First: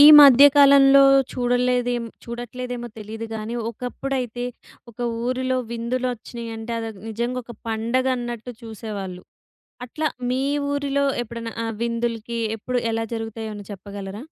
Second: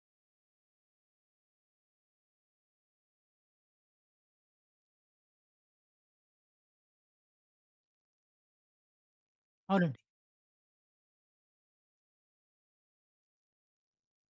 ఈ మధ్య కాలంలో చూడట్లేదేమో తెలీదు గానీ, ఒకప్పుడైతే ఒక ఊరిలో విందులొచ్చినియంటే అదొక నిజంగా ఒక పండగ అన్నట్టు చూసేవాళ్ళు. అవునండి. అట్లా మీ ఊరిలో ఎప్పుడైనా విందులకి ఎప్పుడు ఎలా జరుగుతాయో ఏమైనా చెప్పగలరా?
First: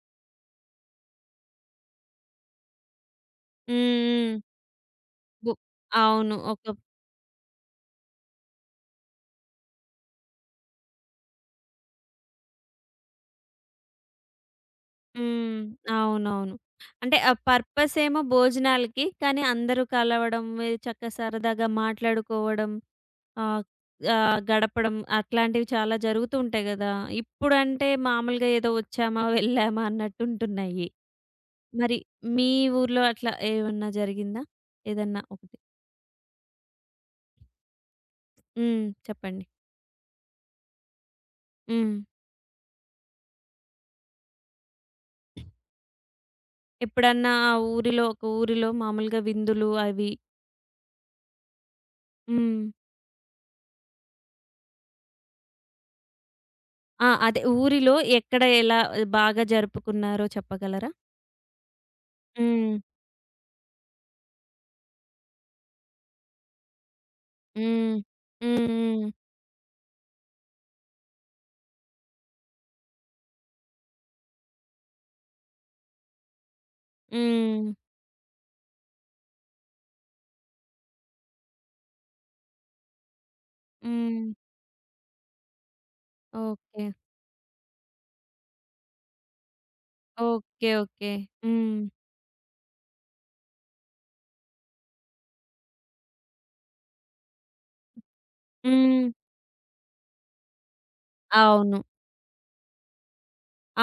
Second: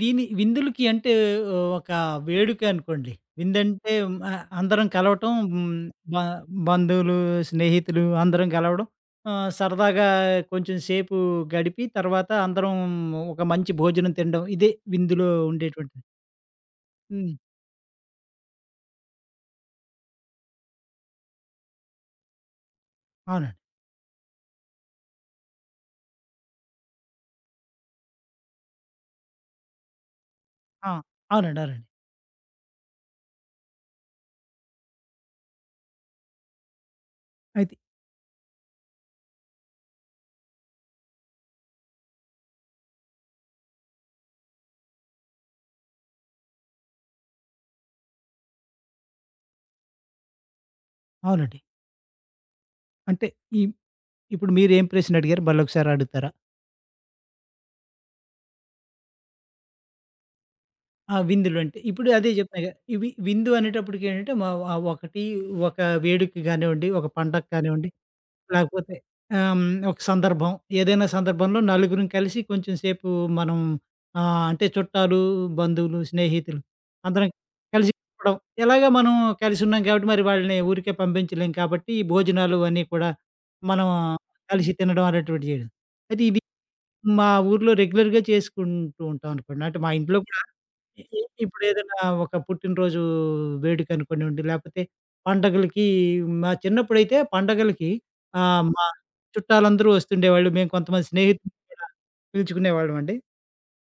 దీని విందులకి అంటే ఒక వేడుక అనుకోండి. విందంటే ఆ! హ్మ్. హ్మ్. అందరం కలవటం బు హ్మ్. బ అవును. ఒక బంధువులు, స్నేహితులు అందరం కలవడం. సరదాగా కొంచెం సేపు గడిపి తర్వాత అందరం ఒక మంచి భోజనం తినడం. ఇదే విందులో హ్మ్. ఉండేటువంటి అవునవును. అంటే ఆ హ్మ్. పర్పసేమో భోజనాలకి, కానీ అందరూ కలవడం, ఏ చక్కగా సరదాగా మాట్లాడుకోవడం, అవునండి. ఆహ్, ఆహ్, గడపడం అట్లాంటివి చాలా జరుగుతూ ఉంటాయి గదా! ఇప్పుడంటే మామూలుగా ఏదో వచ్చామా, వెళ్ళామా అన్నట్టుంటున్నాయి. ఆ! అవునండి. అవునండి. మరి మీ ఊర్లో అట్లా ఏమన్నా జరిగిందా? ఏదన్నా ఒకటి? అయితే హ్మ్. చెప్పండి. హ్మ్. ఎప్పుడన్నా ఆ ఊరిలో ఒక ఊరిలో మామూలుగా విందులు అవి అవునండి. హ్మ్. అంటే ఈ ఇప్పుడు మీరేం ప్రశ్న అడిగారు మళ్ళొకసారి అడుగుతారా? ఆ! అదే ఊరిలో ఎక్కడ ఎలా బాగా జరుపుకున్నారో చెప్పగలరా? ఆ! విందులు అంటే. ఇప్పుడు అదే జెప్పాగా హ్మ్. ఇవి విందు అనేటప్పటికి ఏంటంటే, మా ఒక వేడుక గానివ్వండి, ఒక పండగ కానివ్వండి, హ్మ్. హ్మ్. లేకపోతే హ్మ్. ఆహ్, హ్మ్, ఒక సందర్భం ఏదైనా సందర్భంలో నలుగురం కలిసి కొంచెం సేపు మనం అంటే చుట్టాలు, బంధువులు, స్నేహితులు అందరం హ్మ్. కలిసి కూడం ఎలాగా మనం కలిసి ఉన్నాం కాబట్టి మరి వాళ్ళని ఊరికే పంపించలేం కాబట్టి భోజనాలు అన్నీ కూడా మనం హ్మ్. కలిసి తినడం అనేటువంటివి చేయడం. అయితే ఇది ఓకే. మా ఊర్లో రెగ్యులర్‌గా చేసుకుంటూ ఉంటాం అనుకోండి. అంటే మా ఇంట్లో కూడా ఓకే. ఇ ఓకే. ఇ హ్మ్. ఇప్పుడేదైనా ఒక పుట్టినరోజు వేడుక అనుకోనివ్వండి, లేపోతే పండగలకి మా చిన్నప్పుడైతే పండగలకి మా హ్మ్. చుట్టాలందరూ వస్తుండేవాళ్ళు. మేము కొంతమంది స్నేహితులను అవును. కూడా పిలుచుకునేవాళ్ళమండి.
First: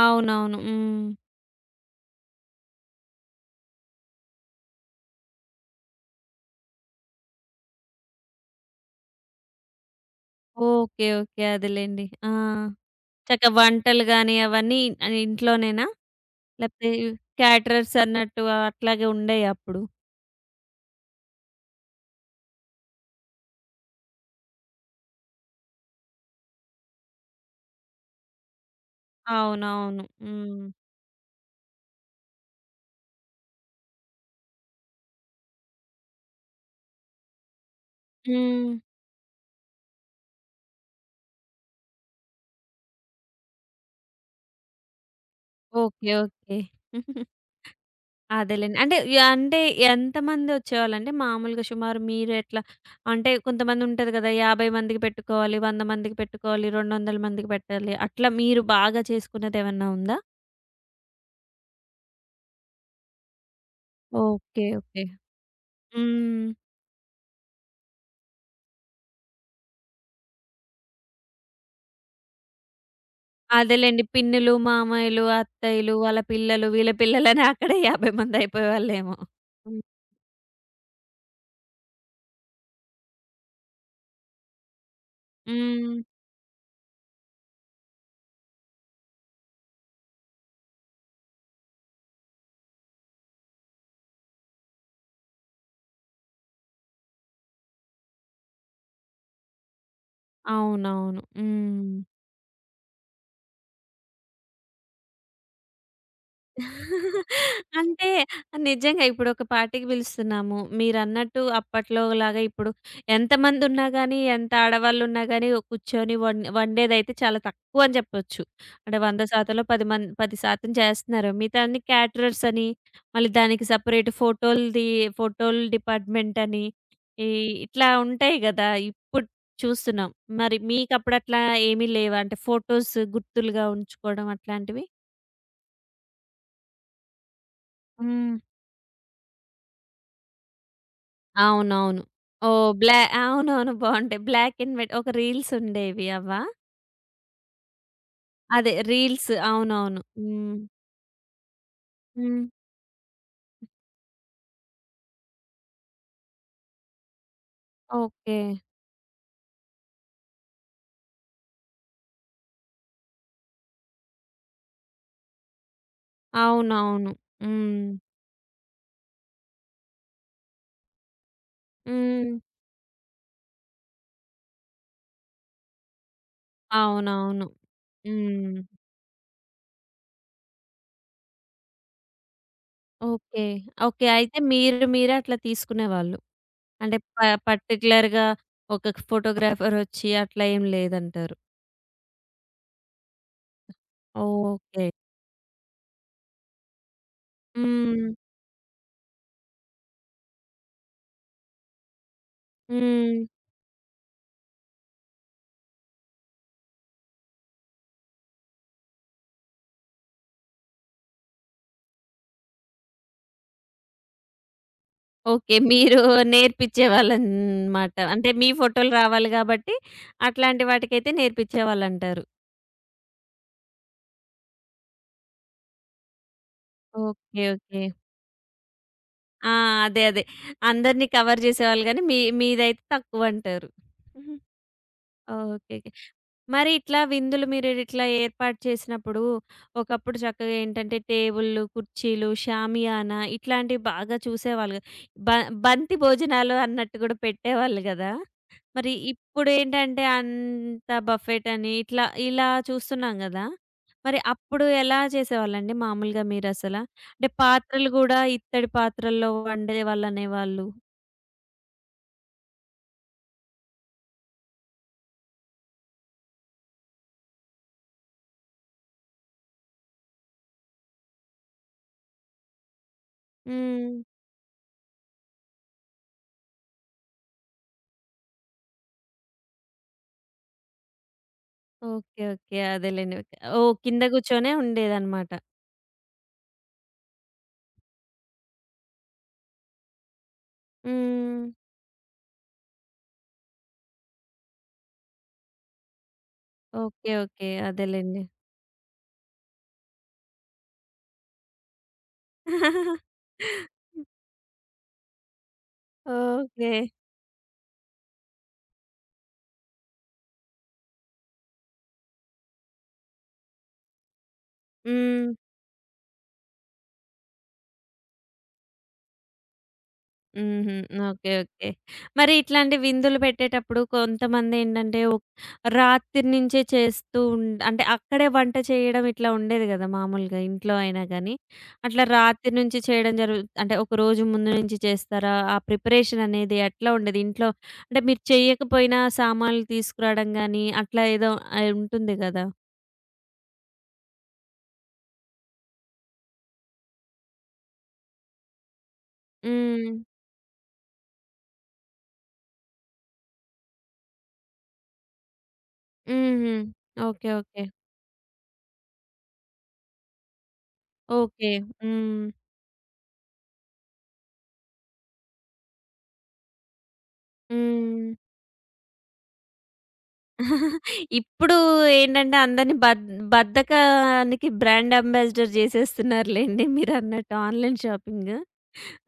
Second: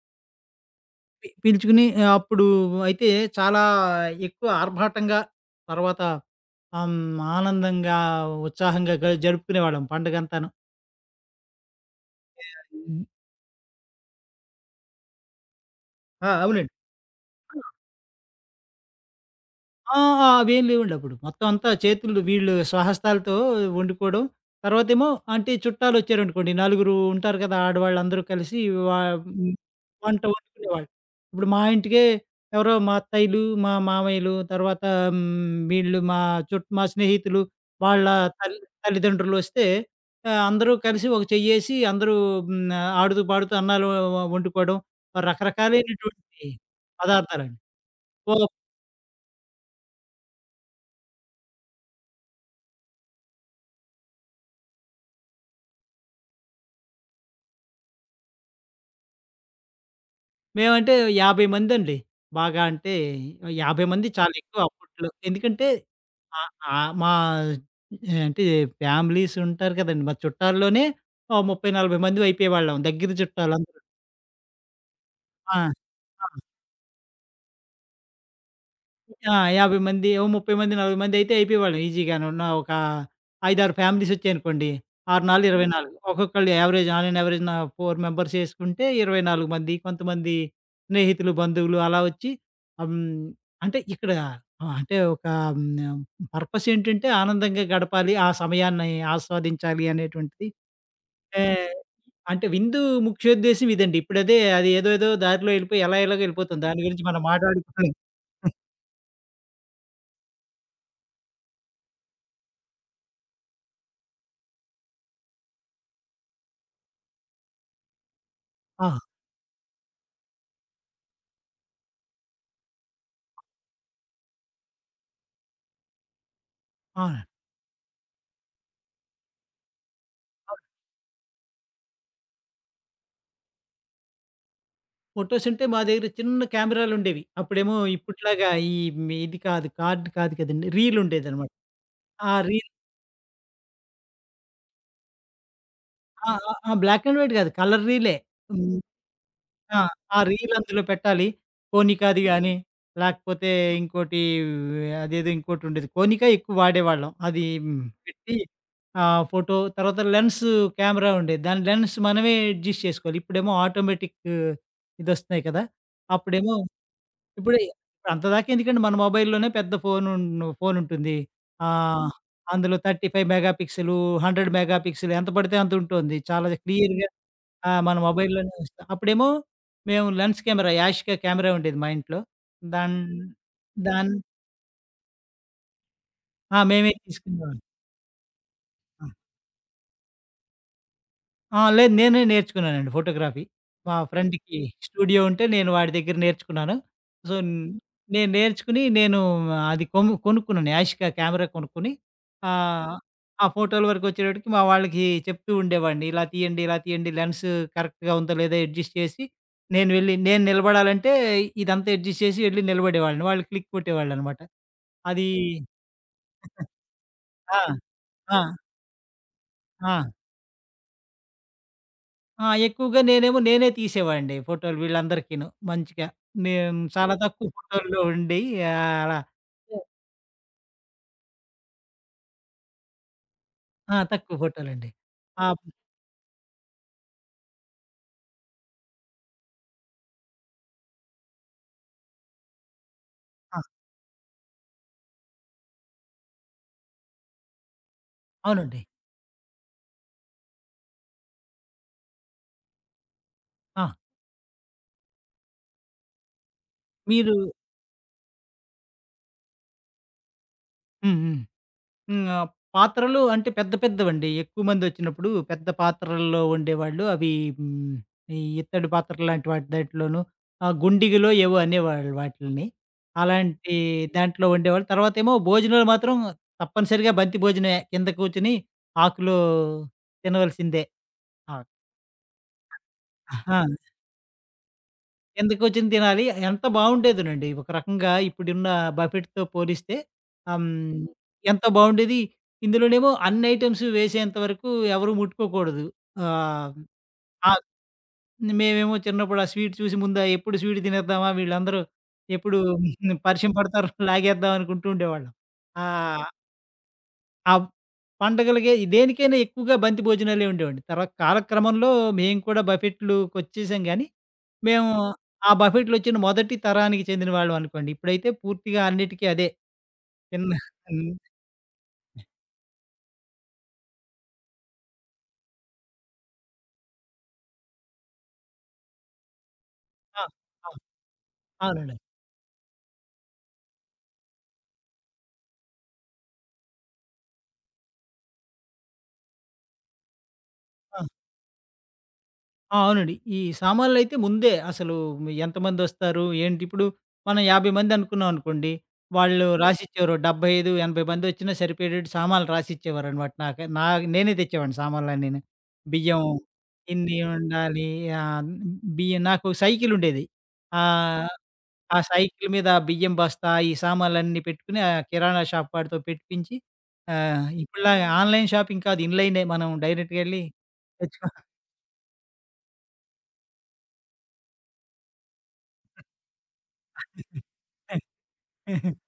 అవునవును. హ్మ్. పిలుచుకుని అప్పుడు అయితే చాలా ఎక్కువ ఆర్భాటంగా తర్వాత ఆనందంగా, ఉత్సాహంగా జరుపుకునేవాళ్ళం పండగంతాను. ఓకే. ఓకే. అదేలెండి. ఆ! ఆహ్, హ్మ్. చక్కగా వంటలు గాని అవన్నీ ఇంట్లోనేనా? ఆ! అవునండి. లేపోతే క్యాటరర్స్ అన్నట్టు అట్లాగే ఉండేయి అప్పుడు. ఆ! ఆ! అవేం లేవండప్పుడు. మొత్తం అంతా చేతులు వీళ్ళు స్వహస్తాలతో వండుకోవడం. తర్వాతేమో అంటే చుట్టాలొచ్చారనుకోండి, నలుగురు ఉంటారు కదా! ఆడవాళ్ళందరూ కలిసి వా హ్మ్. అవునవును. వంట హ్మ్. వండుకునేవాళ్ళు. ఇప్పుడు మా ఇంటికే ఎవరో మా అత్తయ్యలు, మా మామయ్యలు, తర్వాత వీళ్ళు మా స్నేహితులు, వాళ్ళ తల్లి హ్మ్. తల్లిదండ్రులొస్తే అందరూ కలిసి ఒక చెయ్యేసి అందరూ హ్మ్, ఆడుతూ పాడుతూ అన్నాలు వండుకోవడం ఓకే. రకరకాలైనటువంటి ఓకే. పదార్థాలండి. ఓ అదేలెండి. అంటే యాహ్! అంటే ఎంతమందొచ్చేవాళ్ళండి? మామూలుగా సుమారు మీరు ఎట్లా అంటే కొంతమంది ఉంటది కదా! 50 మందికి పెట్టుకోవాలి, 100 మందికి పెట్టుకోవాలి, 200 మందికి పెట్టాలి. అట్లా మీరు బాగా చేసుకున్నదేమన్నా ఉందా? మేమంటే 50 మందండి. బాగా అంటే 50 మంది చాలా ఎక్కువ ఓకే. ఓకే. అప్పట్లో. ఎందుకంటే హ్మ్. ఆహ్, ఆహ్, మా అంటే ఫ్యామిలీస్ ఉంటారు కదండీ! మా చుట్టాల్లోనే ఓ 30, 40 మంది అయిపోయేవాళ్ళం. దగ్గర చుట్టాలందరూ. అదేలెండి. పిన్నులు, మామయ్యలు, ఆ! అత్తయ్యలు, వాళ్ళ ఆ! పిల్లలు, వీళ్ళ పిల్లలని అక్కడే 50 మందయిపోయేవాళ్ళేమో. ఆ! 50 హ్మ్. మంది, ఓ 30 మంది, 40 మంది అయితే అయిపోయేవాళ్ళం ఈజీగాను. ఉన్న ఒక 5, 6 ఫ్యామిలీస్ వచ్చాయనుకోండి. 6 నాళ్లు 24 హ్మ్. ఒక్కొక్కళ్ళు average on an average 4 members చేసుకుంటే 24 మంది. కొంతమంది స్నేహితులు, బంధువులు అలా వచ్చి ఆహ్, హ్మ్, అంటే ఇక్కడ అంటే ఒక హ్మ్, పర్పస్ ఏంటంటే ఆనందంగా గడపాలి. ఆ సమయాన్ని ఆస్వాదించాలి అనేటువంటిది. అవునవును. ఆహ్, హ్మ్. అంటే విందు ముఖ్యోద్దేశ్యం ఇదండి. ఇప్పుడదే అది ఏదో ఏదో దారిలో ఎళ్ళిపోయి ఎలా ఎలాగో ఎళ్ళిపోతుంది. దాని గురించి మనం మాట్లాడుకోలేం. అంటే నిజంగా ఇప్పుడు ఒక పార్టీకి పిలుస్తున్నాము. మీరన్నట్టు అప్పట్లోలాగా ఇప్పుడు ఎంతమందున్నా గానీ, ఎంత ఆడవాళ్ళున్నా గానీ కూర్చొని వండేదైతే చాలా తక్కువ అని చెప్పొచ్చు. ఆ! అంటే 100 శాతంలో 10 శాతం చేస్తున్నారు. మిగతా అన్ని క్యాటరర్స్ అని, మళ్ళీ దానికి సెపరేట్ ఫోటోలు డిపార్ట్‌మెంట్ అని, ఆ! ఈ ఇట్లా ఉంటాయి గదా! ఇప్పుడు చూస్తున్నాం. మరి మీకప్పుడు అట్లా ఏమీ లేవా? అంటే ఫోటోస్ గుర్తులుగా ఉంచుకోవడం అట్లాంటివి? ఫోటోస్ అంటే మా దగ్గర చిన్న కెమెరాలుండేవి. అప్పుడేమో ఇప్పట్లాగా మీ ఇది కాదు. కార్డ్ కాదు కదండీ. రీల్ ఉండేదనమాట. అవునవును. ఆ రీల్ ఓహ్! అవునవును. బావుంటాయి. బ్లాక్ అండ్ వైట్ ఒక రీల్స్ ఉండేవి ఆ! అవా? ఆ! ఆ! బ్లాక్ అండ్ వైట్ కాదు. కలర్ రీలే. అదే హ్మ్. రీల్స్. ఆ! అవునవును. ఆ రీల్ హ్మ్. అందులో పెట్టాలి. కోనిక అది హ్మ్. గాని, లేకపోతే ఇంకోటి అదేదో ఇంకోటి ఉండేది. కోనిక ఎక్కువ వాడేవాళ్ళం. అది హ్మ్. ఓకే. పెట్టి ఆ ఫోటో తర్వాత కెమెరా ఉండేది. దాని లెన్స్ మనమే అడ్జస్ట్ చేసుకోవాలి. ఇప్పుడేమో ఆటోమేటిక్ ఇదొస్తున్నాయి కదా! అప్పుడేమో అవునవును. ఇప్పుడు హ్మ్. అంత దాకా ఎందుకండి మన మొబైల్‌లోనే పెద్ద ఫోనుంటుంది. ఆహ్, హ్మ్. హ్మ్. అందులో 35 మెగా పిక్సెలు, 100 మెగా పిక్సెలు ఎంత పడితే అంత ఉంటుంది. చాలా క్లియర్‌గా అవునవును. ఆ! మన మొబైల్‌లోనే హ్మ్. వస్తా అప్పుడేమో మేము లెన్స్ కెమెరా యాష్‌గా కెమెరా ఉండేది మా ఇంట్లో. దాన్ ఓకే. ఓకే. దాన్ అయితే మీరే అట్లా తీసుకునేవాళ్ళు. ఆ! మేమే అంటే తీసుకునేవాళ్ళం. పర్టిక్యులర్‌గా ఒక ఆ! ఫోటోగ్రాఫర్ ఒచ్చి అట్లా ఏం లేదంటారు. ఆ! లేదు నేనే నేర్చుకున్నానండి ఫోటోగ్రఫీ. మా ఫ్రెండ్‌కి ఓకే. స్టూడియో ఉంటే నేను వాడి దగ్గర నేర్చుకున్నాను. సో, హ్మ్. నేను నేర్చుకుని నేను అది కొనుక్కున్నాను. యాషికా కెమెరా కొనుక్కొని ఆహ్, హ్మ్. ఆ ఫోటోల వరకు వచ్చేటప్పటికి మా వాళ్ళకి చెప్తూ ఉండేవాడిని. ఇలా తీయండి, ఇలా తీయండి లెన్స్ కరెక్ట్‌గా ఉందో లేదో అడ్జస్ట్ చేసి నేను నిలబడాలంటే ఇదంతా అడ్జస్ట్ చేసి వెళ్ళి నిలబడేవాళ్ళని. వాళ్ళు క్లిక్ కొట్టేవాళ్ళనమాట. అది ఓకే. మీరు ఆ! నేర్పిచ్చేవాళ్ళనమాట. అంటే ఆ! మీ ఫోటోలు రావాలి గాబట్టి, ఆ! అట్లాంటి వాటికైతే నేర్పిచ్చేవాళ్ళంటారు. ఆ! ఎక్కువగా నేనే తీసేవాడిని ఫోటోలు వీళ్ళందరికీను. మంచిగా. నేను చాలా ఓకే. తక్కువ ఓకే. ఫోటోల్లో ఉండి అలా ఆ! ఓహ్! అదే. అదే. అందరిని కవర్ జేసేవాళ్ళు గానీ, మీ మీదైతే తక్కువంటారు. ఆ! తక్కువ ఫోటోలండి. ఆ! ఓకే. ఓకే. మరి ఇట్లా విందులు మీరు ఇట్లా ఏర్పాటు చేసినప్పుడు, ఒకప్పుడు చక్కగా ఏంటంటే టేబుల్లు, కుర్చీలు, షామియానా ఆ! ఇట్లాంటివి బాగా చూసేవాళ్ళు కదా. బ బంతి భోజనాలు అన్నట్టు కూడా పెట్టేవాళ్ళు గదా! అవునండి. మరి ఇప్పుడేంటంటే అంత బఫెట్ అని ఇట్లా, ఇలా చూస్తున్నాం గదా! ఆ! మరి అప్పుడు ఎలా చేసేవాళ్ళండి మామూలుగా మీరసల? అంటే మీరు పాత్రలు గూడా ఇత్తడి పాత్రల్లో వండేవాళ్ళనేవాళ్ళు. హ్మ్. హ్మ్. హ్మ్. పాత్రలు అంటే పెద్ద పెద్దవండి. ఎక్కువ మందొచ్చినప్పుడు పెద్ద పాత్రల్లో వండేవాళ్ళు. అవి హ్మ్. ఇత్తడి పాత్రలు లాంటి వాటి దాంట్లోనూ గుండిగిలో ఏవో అనేవాళ్ళు వాటిల్ని. అలాంటి హ్మ్. దాంట్లో వండేవాళ్ళు. తర్వాతేమో భోజనాలు మాత్రం తప్పనిసరిగా బంతి భోజనమే. కింద కూర్చొని ఆకులో తినవలసిందే. ఆ! ఓకే. ఓకే. అదేలెండి. ఆ! ఓహ్! కింద కూర్చొనే ఉండేదనమాట. ఎందుకొచ్చింది తినాలి. ఎంత బావుండేదోనండి. ఒక రకంగా ఇప్పుడున్న బఫెట్‌తో పోలిస్తే ఆహ్, హ్మ్, హ్మ్. హ్మ్. ఎంత బావుండేది. ఇందులోనేమో అన్ని ఐటెమ్స్ వేసేంత వరకు ఎవరు ముట్టుకోకూడదు. ఆహ్, ఓకే. ఓకే. ఆ! అదేలెండి. మేమేమో చిన్నప్పుడు ఆ స్వీట్ చూసి ముందా ఎప్పుడు స్వీట్ తినేద్దామా వీళ్ళందరూ ఎప్పుడు పరిచయం పడతారు లాగేద్దాం అనుకుంటూ ఉండేవాళ్ళం. ఆ! ఓకే. ఆ పండగలకే దేనికైనా ఎక్కువగా బంతి భోజనాలే ఉండేవండి. కాలక్రమంలో మేము కూడా బఫెట్లుకొచ్చేసాం గానీ, మేము హ్మ్. ఆ బఫెట్‌లొచ్చిన మొదటి తరానికి చెందిన వాళ్ళం అనుకోండి. ఇప్పుడైతే పూర్తిగా అన్నిటికి అదే. చిన్న హుహు. హ్మ్. ఓకే. ఓకే. మరి ఇట్లాంటి విందులు పెట్టేటప్పుడు కొంతమందేంటంటే రాత్రి నుంచే చేస్తూ అంటే అక్కడే వంట చేయడం ఇట్లా ఉండేది గదా! ఆ! మామూలుగా ఆ! ఇంట్లో అయినా గానీ, అవునండి. అట్లా రాత్రి నుంచి చేయడం జరుగు అంటే ఒక రోజు ముందు నుంచి చేస్తారా? ఆ ప్రిపరేషన్ అనేది ఎట్లా ఉండేది? ఇంట్లో అంటే మీరు చెయ్యకపోయినా సామాన్లు తీసుకురావడం గానీ, అట్లా ఆ! ఏదో ఉంటుంది గదా! ఆ! అవునండి. ఈ సామాన్లయితే ముందే అసలు ఎంతమందొస్తారు, ఏంటి ఇప్పుడు మనం 50 మందనుకున్నాం అనుకోండి, వాళ్ళు హ్మ్. హ్మ్. రాసిచ్చేవారు 75, 80 మందొచ్చినా సరిపోయేటట్టు సామాన్లు రాసిచ్చేవారనమాట. నాకే నా నేనే తెచ్చేవాడిని సామాన్లన్నీను. బియ్యం హుహు. ఇన్ని ఓకే. ఓకే. ఉండాలి ఆహ్, బియ్యం నాకు సైకిలుండేది. ఆహ్, ఓకే. ఆ ఆ హ్మ్. సైకిల్ మీద ఆ బియ్యం బస్తా, ఈ సామాన్లన్నీ పెట్టుకొని ఆ కిరాణా షాప్ వాడితో పెట్టిపించి హ్మ్. ఇప్పుడులాగా ఆన్‌లైన్ షాపింగ్ కాదు ఇన్‌లైనే మనం డైరెక్ట్‌గెళ్ళి తెచ్చుకో ఇప్పుడు ఏంటంటే అందరిని బద్ధకానికి బ్రాండ్ అంబాసిడర్ చేసేస్తున్నారులెండి మీరన్నట్టు ఆన్‌లైన్ షాపింగ్.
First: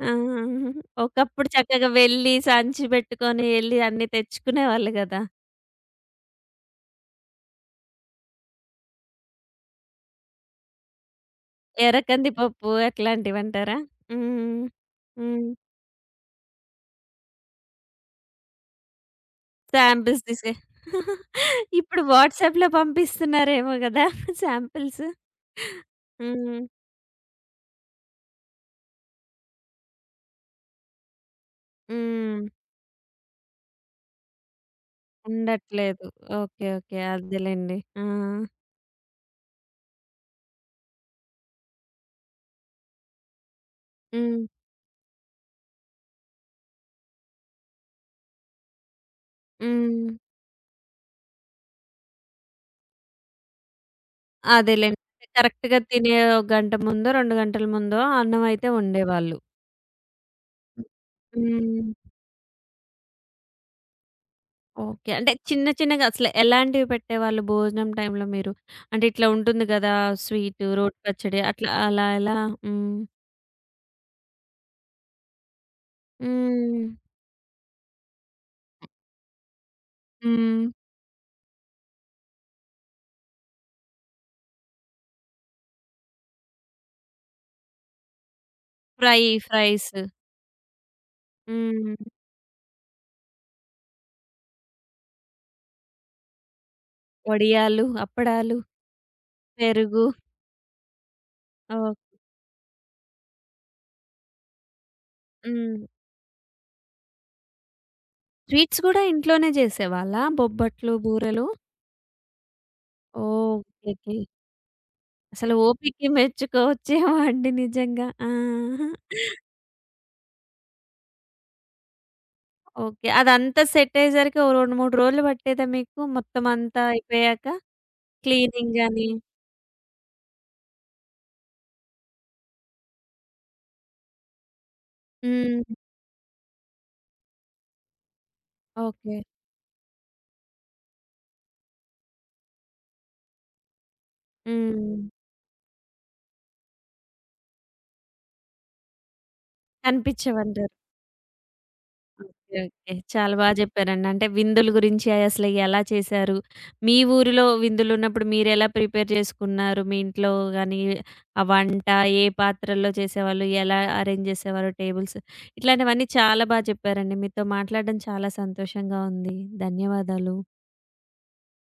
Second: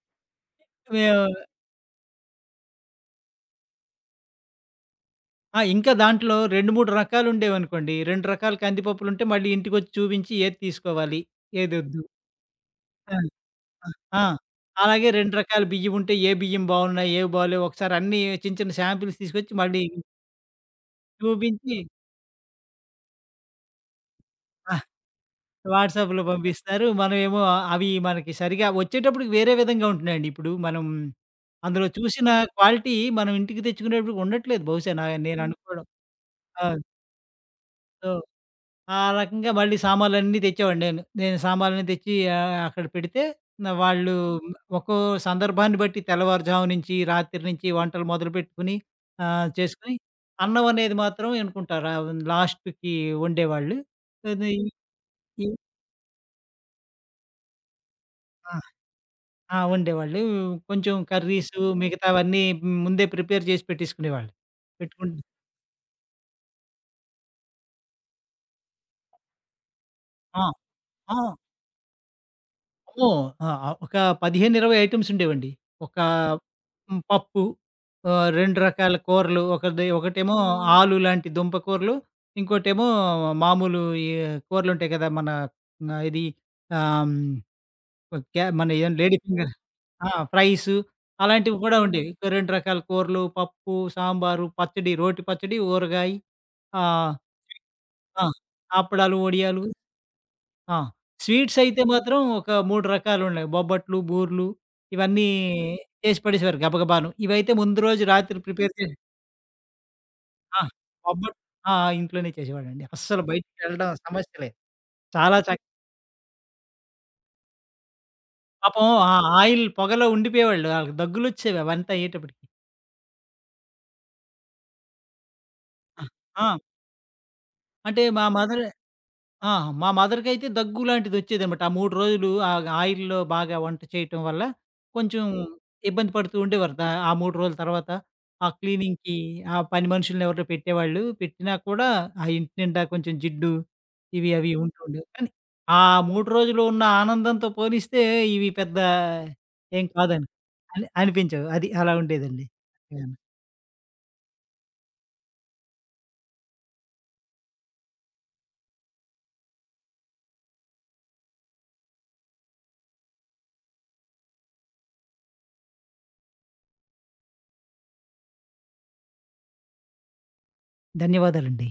ఆ! మేము ఒకప్పుడు చక్కగా వెళ్లి సంచి పెట్టుకొని ఎళ్లి అన్నీ తెచ్చుకునేవాళ్ళు గదా! ఆ! ఇంకా దాంట్లో 2, 3 రకాలుండేవనుకోండి. 2 రకాల కందిపప్పులుంటే మళ్ళీ ఇంటికొచ్చి చూపించి ఏది తీసుకోవాలి, ఏదొద్దు. ఎర్రకంది పప్పు ఆ! అట్లాంటివంటారా? ఆ! ఆ! హ్మ్. అలాగే 2 హ్మ్. రకాల బియ్యముంటే ఏ బియ్యం బావున్నాయి, ఏవి బాలేవు ఒకసారి అన్నీ చిన్న చిన్న శాంపిల్స్ తీసుకొచ్చి మళ్ళీ శాంపిల్స్ తీసుకె చూపించి ఇప్పుడు వాట్సాప్‌లో పంపిస్తున్నారేమో గదా! ఆ! శాంపిల్స్. వాట్సాప్‌లో హ్మ్. పంపిస్తారు. మనమేమో అవి మనకి సరిగా వచ్చేటప్పటికి వేరే విధంగా ఉంటున్నాయండి. ఇప్పుడు మనం అందులో చూసిన హ్మ్. క్వాలిటీ మనం ఇంటికి తెచ్చుకునేటప్పటికి ఉండట్లేదు బహుశా నేననుకోవడం. ఉండట్లేదు. ఓకే. ఆ! ఓకే. అదేలెండి. ఆ! సో ఆ రకంగా మళ్ళీ సామాన్లన్నీ తెచ్చేవాడిని నేను. నేను సామాన్లన్నీ తెచ్చి అక్కడ పెడితే నా వాళ్ళు హ్మ్. హ్మ్. ఒక్కో సందర్భాన్ని బట్టి తెల్లవారుజాము నుంచి, రాత్రి నుంచి వంటలు మొదలుపెట్టుకొని చేసుకొని హ్మ్. అన్నం అనేది మాత్రం ఎనుకుంటారు. లాస్ట్‌కి వండేవాళ్ళు. అది అదేలెండి. అంటే ఈ కరెక్ట్‌గా తినే ఒక గంట ముందో, 2 గంటల ముందో అన్నం ఆ! అయితే వండేవాళ్ళు. ఆ! వండేవాళ్ళు. హ్మ్. కొంచెం కర్రీసు హ్మ్. మిగతావన్నీ ముందే ప్రిపేర్ చేసి పెట్టేసుకునేవాళ్ళు. ఓకే. పెట్టుకుంటే అంటే చిన్న చిన్నగా అసలు ఎలాంటివి పెట్టేవాళ్ళు భోజనం టైంలో మీరు? అంటే ఇట్లా ఉంటుంది గదా! ఆ! స్వీటు, రోటి ఆ! పచ్చడి అట్లా అలా ఎలా? హ్మ్. ఓహ్! ఆ! ఒక 15, 20 ఐటెమ్స్ ఉండేవండి. ఒక హ్మ్. పప్పు, 2 రకాల కూరలు, ఒకటేమో హ్మ్. హ్మ్. ఆలు లాంటి దుంప కూరలు, ఇంకోటేమో మామూలు కూరలుంటాయి కదా! మన ఆహ్, ఇది ఆహ్, హ్మ్, క్యా మన ఏం లేడీ ఫ్రై ఫింగర్ ఫ్రైస్. ఆ! ఫ్రైసు అలాంటివి కూడా హ్మ్. ఉండేవి. హ్మ్. ఇంకో 2 రకాల కూరలు, పప్పు, సాంబారు, పచ్చడి, రోటి పచ్చడి, ఊరగాయ, ఆహ్, వడియాలు, ఆ! అప్పడాలు, అప్పడాలు, వడియాలు పెరుగు. ఆ! స్వీట్స్ అయితే ఓహ్! మాత్రం ఒక 3 రకాలున్నాయి. బొబ్బట్లు, బూర్లు ఇవన్నీ హ్మ్. చేసి పడేసేవారు గబగబాను. ఇవైతే ముందు రోజు రాత్రి ప్రిపేర్ స్వీట్స్ చేసి గూడా ఇంట్లోనే జేసేవాళ్ళా? ఆ! బొబ్బట్లు, బొబ్బట్లు బూరెలు? ఆ! ఇంట్లోనే చేసేవాళ్ళండి. అస్సలు బయటికెళ్ళడం ఓకే. సమస్య లేదు. చాలా అసలు ఓపికకి మెచ్చుకోవచ్చేమో అండి నిజంగా. ఆ! పాపం ఆ ఆయిల్ పొగలో ఉండిపోయేవాళ్ళు. ఆళ్ళకి దగ్గులొచ్చేవి అవంతా అయ్యేటప్పటికి. ఓకే. అదంతా సెట్ అయ్యేసరికి ఓ 2, 3 రోజులు పట్టేదా మీకు ఆ! మొత్తం ఆ! అంతా అయిపోయాక? అంటే మా మదర్ క్లీనింగ్ గాని ఆ! మా మదర్‌కైతే దగ్గు లాంటిదొచ్చేదనమాట. ఆ 3 రోజులు ఆయిల్‌లో బాగా వంట చేయటం వల్ల కొంచెం హ్మ్. హ్మ్. ఇబ్బంది పడుతూ ఉండేవారు. ఆ 3 రోజుల తర్వాత ఆ క్లీనింగ్‌కి ఓకే. ఆ పని మనుషుల్ని ఎవరినో పెట్టేవాళ్ళు. పెట్టినా కూడా ఆ ఇంటి నిండా కొంచెం జిడ్డు ఇవి అవి ఉంటూ హ్మ్. ఉండేవి. కానీ ఆ 3 రోజులు ఉన్న ఆనందంతో పోలిస్తే ఇవి పెద్ద ఏం కాదని కనిపించవంటారు. అని అనిపించవు. అది అలా ఉండేదండి. ఓకే. ఓకే. చాలా బాగా చెప్పారండి. అంటే విందుల గురించి అసలు ఎలా చేశారు? మీ ఊరిలో విందులున్నప్పుడు మీరెలా ప్రిపేర్ చేసుకున్నారు? మీ ఇంట్లో గాని, ఆ వంట ఏ పాత్రల్లో చేసేవాళ్ళు? ఎలా అరేంజ్ చేసేవారు టేబుల్స్? ఇట్లాంటివన్నీ చాలా బాగా చెప్పారండి. మీతో మాట్లాడడం చాలా సంతోషంగా ఉంది. ధన్యవాదాలు. ధన్యవాదాలండి.